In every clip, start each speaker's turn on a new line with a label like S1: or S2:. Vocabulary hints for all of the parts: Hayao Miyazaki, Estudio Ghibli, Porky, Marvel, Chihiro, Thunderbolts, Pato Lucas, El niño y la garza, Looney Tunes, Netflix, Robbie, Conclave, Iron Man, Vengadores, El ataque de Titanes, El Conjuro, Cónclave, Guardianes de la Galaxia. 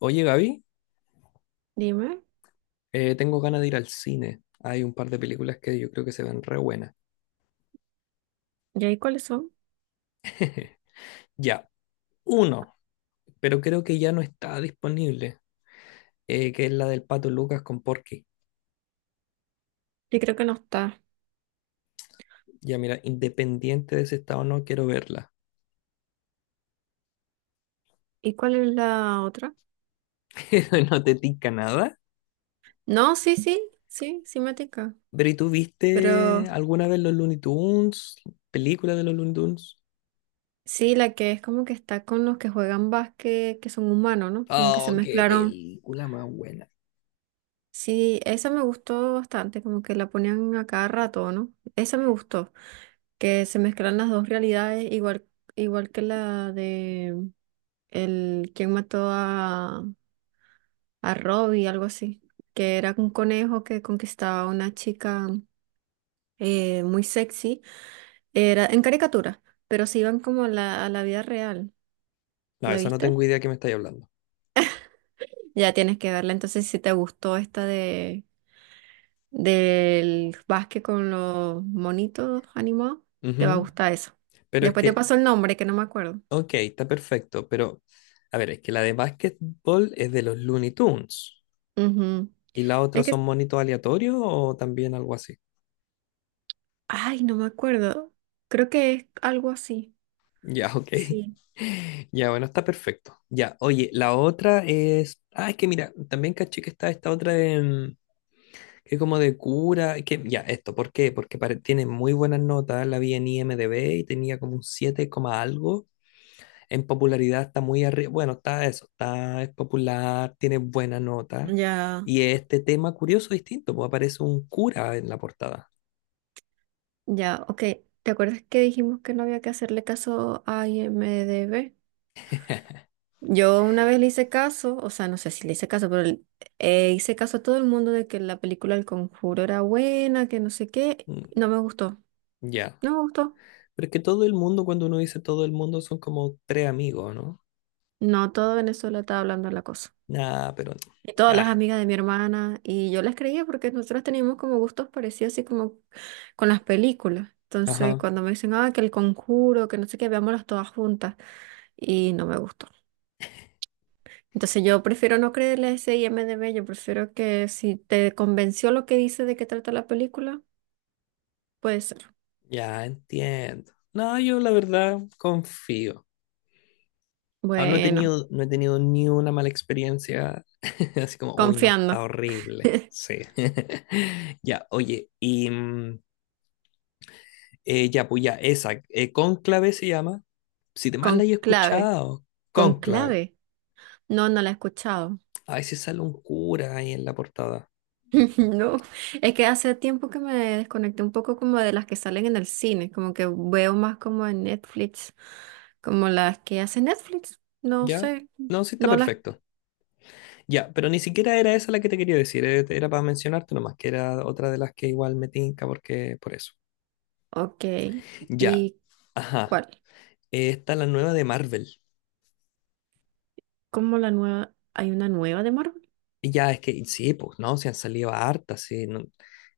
S1: Oye, Gaby,
S2: Dime,
S1: tengo ganas de ir al cine. Hay un par de películas que yo creo que se ven re buenas.
S2: ¿y ahí cuáles son?
S1: Ya, uno, pero creo que ya no está disponible, que es la del Pato Lucas con Porky.
S2: Yo creo que no está.
S1: Ya mira, independiente de si está o no, quiero verla.
S2: ¿Y cuál es la otra?
S1: No te tica nada.
S2: No, sí, sí, sí, sí me tinca.
S1: Pero ¿y tú
S2: Pero
S1: viste alguna vez los Looney Tunes? ¿Película de los Looney Tunes?
S2: sí, la que es como que está con los que juegan básquet, que son humanos, ¿no? Como que se
S1: Oh, qué
S2: mezclaron.
S1: película más buena.
S2: Sí, esa me gustó bastante, como que la ponían a cada rato, ¿no? Esa me gustó, que se mezclan las dos realidades, igual, igual que la de el quién mató a Robbie, algo así, que era un conejo que conquistaba a una chica. Muy sexy, era en caricatura, pero se iban como a la vida real.
S1: No,
S2: ¿La
S1: esa no
S2: viste?
S1: tengo idea de qué me estáis hablando.
S2: Ya tienes que verla. Entonces, si te gustó esta de del básquet con los monitos animados, te va a
S1: Ujú.
S2: gustar eso.
S1: Pero es
S2: Después te
S1: que.
S2: paso el nombre, que no me acuerdo.
S1: Ok, está perfecto, pero a ver, es que la de básquetbol es de los Looney Tunes
S2: Ujú.
S1: y la otra
S2: Es
S1: son
S2: que,
S1: monitos aleatorios o también algo así.
S2: ay, no me acuerdo. Creo que es algo así.
S1: Ya, ok.
S2: Sí.
S1: Ya, bueno, está perfecto. Ya, oye, la otra es. Ah, es que mira, también caché que está esta otra de, que es como de cura, que ya, esto, ¿por qué? Porque tiene muy buenas notas, la vi en IMDb y tenía como un 7 coma algo. En popularidad está muy arriba, bueno, está eso, está, es popular, tiene buena nota.
S2: Ya,
S1: Y este tema curioso, distinto, pues aparece un cura en la portada.
S2: ya, ok. ¿Te acuerdas que dijimos que no había que hacerle caso a IMDb? Yo una vez le hice caso, o sea, no sé si le hice caso, pero hice caso a todo el mundo de que la película El Conjuro era buena, que no sé qué.
S1: Mm.
S2: No me gustó,
S1: Ya.
S2: no me gustó.
S1: Pero es que todo el mundo, cuando uno dice todo el mundo, son como tres amigos, ¿no?
S2: No, todo Venezuela estaba hablando de la cosa.
S1: Nada, pero.
S2: Y todas las
S1: Ah,
S2: amigas de mi hermana, y yo las creía porque nosotros teníamos como gustos parecidos, así como con las películas. Entonces,
S1: ajá.
S2: cuando me dicen, ah, que El Conjuro, que no sé qué, veámoslas todas juntas, y no me gustó. Entonces yo prefiero no creerle a ese I M IMDb, yo prefiero que si te convenció lo que dice de qué trata la película, puede ser.
S1: Ya entiendo. No, yo la verdad confío. Ah, no he
S2: Bueno,
S1: tenido, no he tenido ni una mala experiencia. Así como, uy, no, está
S2: confiando.
S1: horrible. Sí. Ya, oye, y. Ya, pues ya, esa. Cónclave se llama. Si te mal la he
S2: Conclave.
S1: escuchado, Cónclave.
S2: Conclave. No, no la he escuchado.
S1: A ver si sale un cura ahí en la portada.
S2: No, es que hace tiempo que me desconecté un poco como de las que salen en el cine, como que veo más como en Netflix, como las que hace Netflix. No
S1: ¿Ya?
S2: sé,
S1: No, sí está
S2: no las...
S1: perfecto. Ya, pero ni siquiera era esa la que te quería decir. Era para mencionarte nomás, que era otra de las que igual me tinca porque por eso.
S2: Ok,
S1: Ya.
S2: ¿y
S1: Ajá.
S2: cuál?
S1: Está la nueva de Marvel.
S2: ¿Cómo la nueva? ¿Hay una nueva de Marvel?
S1: Y ya, es que sí, pues, ¿no? Se han salido hartas, sí.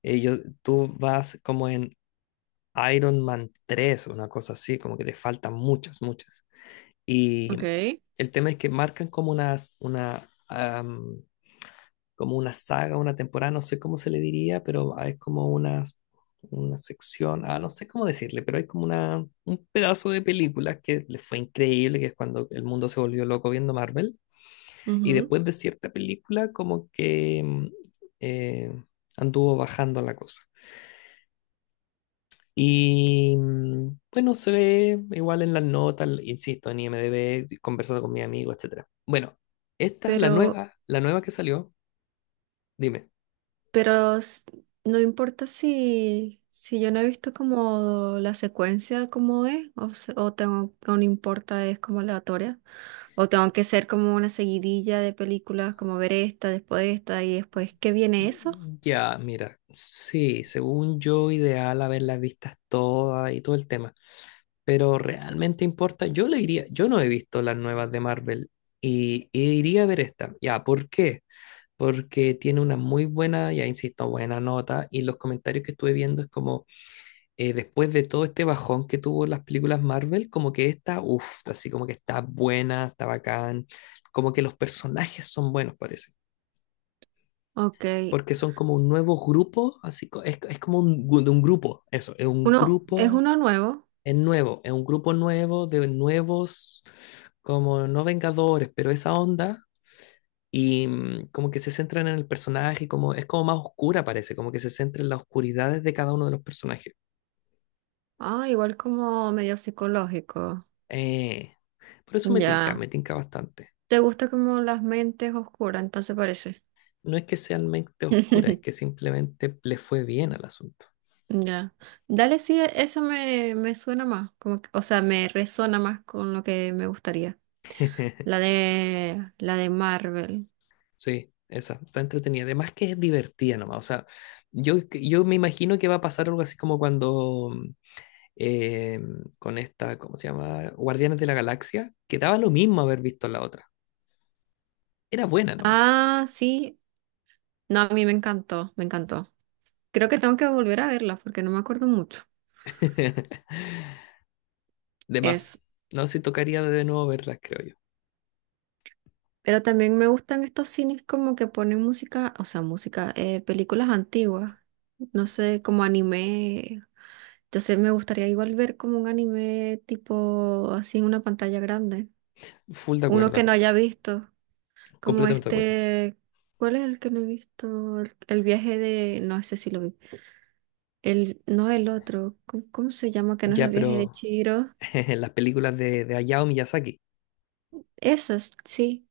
S1: Ellos, tú vas como en Iron Man 3 o una cosa así, como que te faltan muchas, muchas. Y
S2: Ok.
S1: el tema es que marcan como unas, una, am, como una saga, una temporada, no sé cómo se le diría, pero es como unas, una sección, no sé cómo decirle, pero hay como una, un pedazo de películas que le fue increíble, que es cuando el mundo se volvió loco viendo Marvel. Y
S2: Ujú.
S1: después de cierta película, como que eh, anduvo bajando la cosa. Y bueno, se ve igual en las notas, insisto, en IMDb, conversando con mi amigo, etcétera. Bueno, esta, la
S2: Pero
S1: nueva, la nueva que salió, dime.
S2: Pero s- no importa si, si yo no he visto como la secuencia como es, o, o tengo, o no importa, es como aleatoria, o tengo que ser como una seguidilla de películas, como ver esta, después esta y después, ¿qué viene eso?
S1: Ya, mira, sí, según yo, ideal haberlas vistas todas y todo el tema. Pero realmente importa, yo le iría, yo no he visto las nuevas de Marvel y iría a ver esta. Ya, ¿por qué? Porque tiene una muy buena, ya insisto, buena nota y los comentarios que estuve viendo es como después de todo este bajón que tuvo las películas Marvel, como que esta, uff, así como que está buena, está bacán, como que los personajes son buenos, parece,
S2: Ok,
S1: porque son como un nuevo grupo, así es como de un grupo, eso, es un
S2: uno, es
S1: grupo,
S2: uno nuevo,
S1: es nuevo, es un grupo nuevo de nuevos, como no Vengadores, pero esa onda. Y como que se centran en el personaje, como es como más oscura parece, como que se centra en las oscuridades de cada uno de los personajes.
S2: ah, igual como medio psicológico,
S1: Eh, por eso
S2: ya,
S1: me tinca bastante.
S2: te gusta como las mentes oscuras, entonces parece.
S1: No es que sean mente oscura, es que simplemente le fue bien al asunto.
S2: Ya. Dale, sí, eso me suena más, o sea, me resona más con lo que me gustaría. La de, la de Marvel.
S1: Sí, esa, está entretenida. Además que es divertida nomás. O sea, yo me imagino que va a pasar algo así como cuando eh, con esta, ¿cómo se llama? Guardianes de la Galaxia, que daba lo mismo haber visto la otra. Era buena nomás.
S2: Ah, sí. No, a mí me encantó, me encantó. Creo que tengo que volver a verla porque no me acuerdo mucho.
S1: De más.
S2: Es.
S1: No sé si tocaría de nuevo verlas, creo yo.
S2: Pero también me gustan estos cines como que ponen música, o sea, música, películas antiguas. No sé, como anime. Entonces me gustaría igual ver como un anime tipo así en una pantalla grande.
S1: Full de
S2: Uno que no
S1: acuerdo.
S2: haya visto. Como
S1: Completamente de acuerdo.
S2: este, ¿cuál es el que no he visto? El viaje de, no sé si lo vi. El, no el otro, ¿cómo se llama? Que no es el
S1: Ya,
S2: viaje de
S1: pero
S2: Chihiro.
S1: las películas de Hayao Miyazaki,
S2: Esas, sí.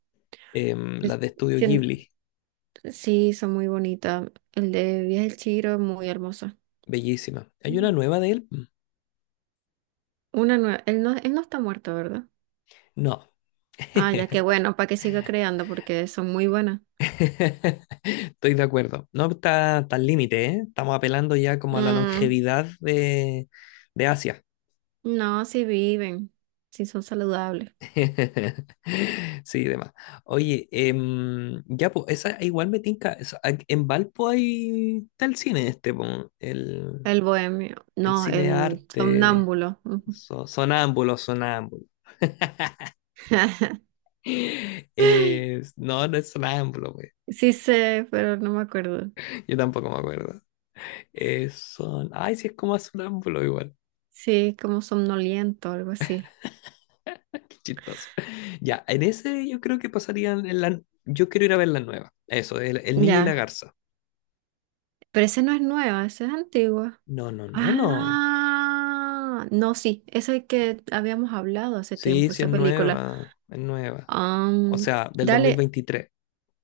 S2: Es-
S1: las de Estudio
S2: sí,
S1: Ghibli.
S2: sí, son muy bonitas. El de viaje de Chihiro es muy hermoso.
S1: Bellísima. ¿Hay una
S2: Mm.
S1: nueva de él? Mm.
S2: Una nueva, él no está muerto, ¿verdad?
S1: No.
S2: Ah, ya que bueno, para que siga creando porque son muy buenas.
S1: Estoy de acuerdo. No está, está al límite, ¿eh? Estamos apelando ya como a la
S2: Mm,
S1: longevidad de Asia.
S2: no, si viven, si son saludables.
S1: Sí, demás. Oye, ya, pues, esa igual me tinca. En Valpo hay, está el cine este, po, el,
S2: El bohemio,
S1: el
S2: no,
S1: cine
S2: el
S1: arte,
S2: somnámbulo. Ujú.
S1: sonámbulo, sonámbulo. No, no es sonámbulo, pues.
S2: Sí sé, pero no me acuerdo.
S1: Yo tampoco me acuerdo. Son. Ay, sí, es como sonámbulo igual.
S2: Sí, como somnoliento, algo así.
S1: Qué chistoso. Ya, en ese yo creo que pasarían. En la. Yo quiero ir a ver la nueva. Eso, el niño y la
S2: Ya.
S1: garza.
S2: Pero ese no es nueva, ese es antigua.
S1: No, no, no, no.
S2: Ah, no, sí, ese que habíamos hablado hace
S1: Sí,
S2: tiempo,
S1: sí, es
S2: esa película.
S1: nueva. Es nueva. O
S2: Am,
S1: sea, del
S2: dale,
S1: 2023.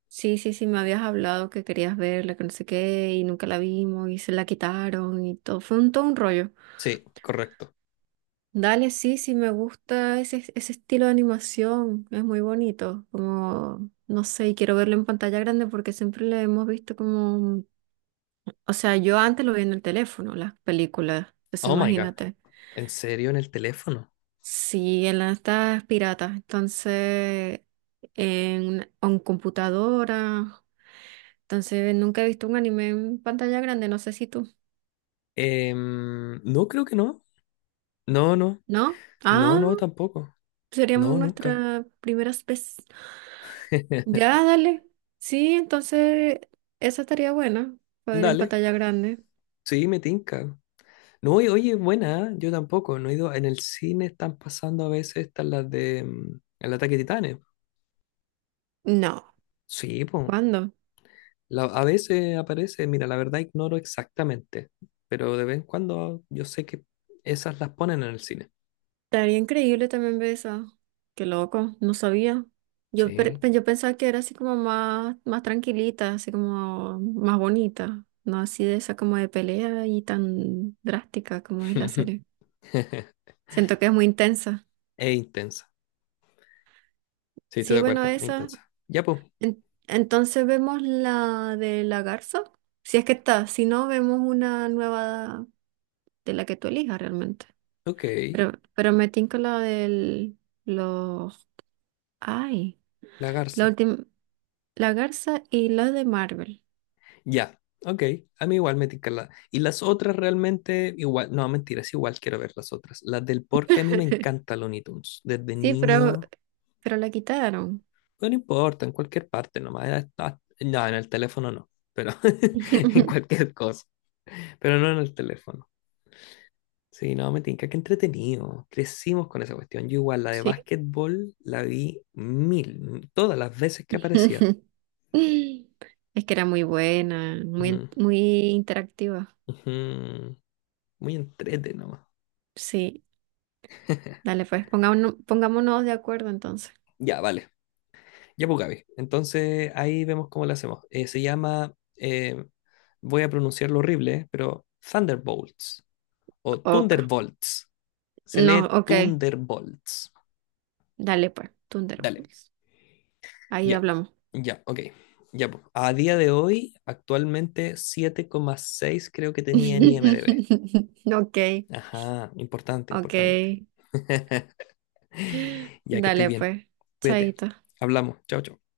S2: sí, sí, sí, me habías hablado que querías verla, que no sé qué, y nunca la vimos, y se la quitaron, y todo. Fue un, todo un rollo.
S1: Sí, correcto.
S2: Dale, sí, sí, me gusta ese, ese estilo de animación, es muy bonito, como, no sé, y quiero verlo en pantalla grande porque siempre lo hemos visto como, o sea, yo antes lo vi en el teléfono, las películas, entonces
S1: Oh my gosh.
S2: imagínate,
S1: ¿En serio en el teléfono?
S2: sí, en las estas piratas, entonces, en computadora, entonces nunca he visto un anime en pantalla grande, no sé si tú,
S1: No, creo que no. No, no.
S2: ¿no?
S1: No,
S2: Ah,
S1: no, tampoco.
S2: seríamos
S1: No, nunca.
S2: nuestra primera vez. Ya, dale. Sí, entonces esa estaría buena, para poder en
S1: Dale.
S2: pantalla grande.
S1: Sí, me tinca. No, oye, oye, buena, ¿eh? Yo tampoco, no he ido. En el cine están pasando a veces estas las de El ataque de Titanes.
S2: No,
S1: Sí, pues.
S2: ¿cuándo?
S1: A veces aparece, mira, la verdad ignoro exactamente, pero de vez en cuando yo sé que esas las ponen en el cine.
S2: Estaría increíble también ver esa. Qué loco, no sabía. Yo,
S1: Sí.
S2: yo pensaba que era así como más, más tranquilita, así como más bonita, no así de esa como de pelea y tan drástica como es la serie. Siento que es muy intensa.
S1: Es intensa. Sí, estoy
S2: Sí,
S1: de
S2: bueno,
S1: acuerdo, es
S2: esa.
S1: intensa. Ya, pues.
S2: En- entonces vemos la de la garza. Si es que está, si no, vemos una nueva de la que tú elijas realmente.
S1: Ok,
S2: Pero me tinca la del, los, ay,
S1: la
S2: la
S1: garza.
S2: última, la Garza y los de Marvel.
S1: Ya, ok. A mí igual me tinca la. Y las otras realmente, igual, no, mentiras, igual quiero ver las otras. Las del porque a mí me encanta Looney Tunes. Desde
S2: Sí,
S1: niño,
S2: pero la quitaron.
S1: no importa, en cualquier parte nomás. Ah, no, en el teléfono no, pero en cualquier cosa. Pero no en el teléfono. Sí, no, me tinca, qué entretenido. Crecimos con esa cuestión. Yo igual, la de
S2: Sí.
S1: básquetbol la vi mil, todas las veces que aparecía.
S2: Es que era muy buena, muy,
S1: Ujú,
S2: muy interactiva.
S1: ujú. Muy entrete nomás.
S2: Sí, dale pues, pongámonos, pongámonos de acuerdo entonces.
S1: Ya, vale. Ya, pues, Gaby. Entonces ahí vemos cómo lo hacemos. Se llama, voy a pronunciarlo horrible, pero Thunderbolts o
S2: Ok.
S1: Thunderbolts. Se
S2: No,
S1: lee
S2: ok,
S1: Thunderbolts.
S2: dale pues,
S1: Dale,
S2: Thunderbolts. Ahí
S1: ya,
S2: hablamos.
S1: ya, ok. Ya, pues. A día de hoy, actualmente 7,6 creo que tenía en IMDb.
S2: Ok,
S1: Ajá, importante,
S2: ok.
S1: importante. Ya que estoy
S2: Dale,
S1: bien.
S2: pues,
S1: Cuídate.
S2: chaito.
S1: Hablamos. Chao, chao.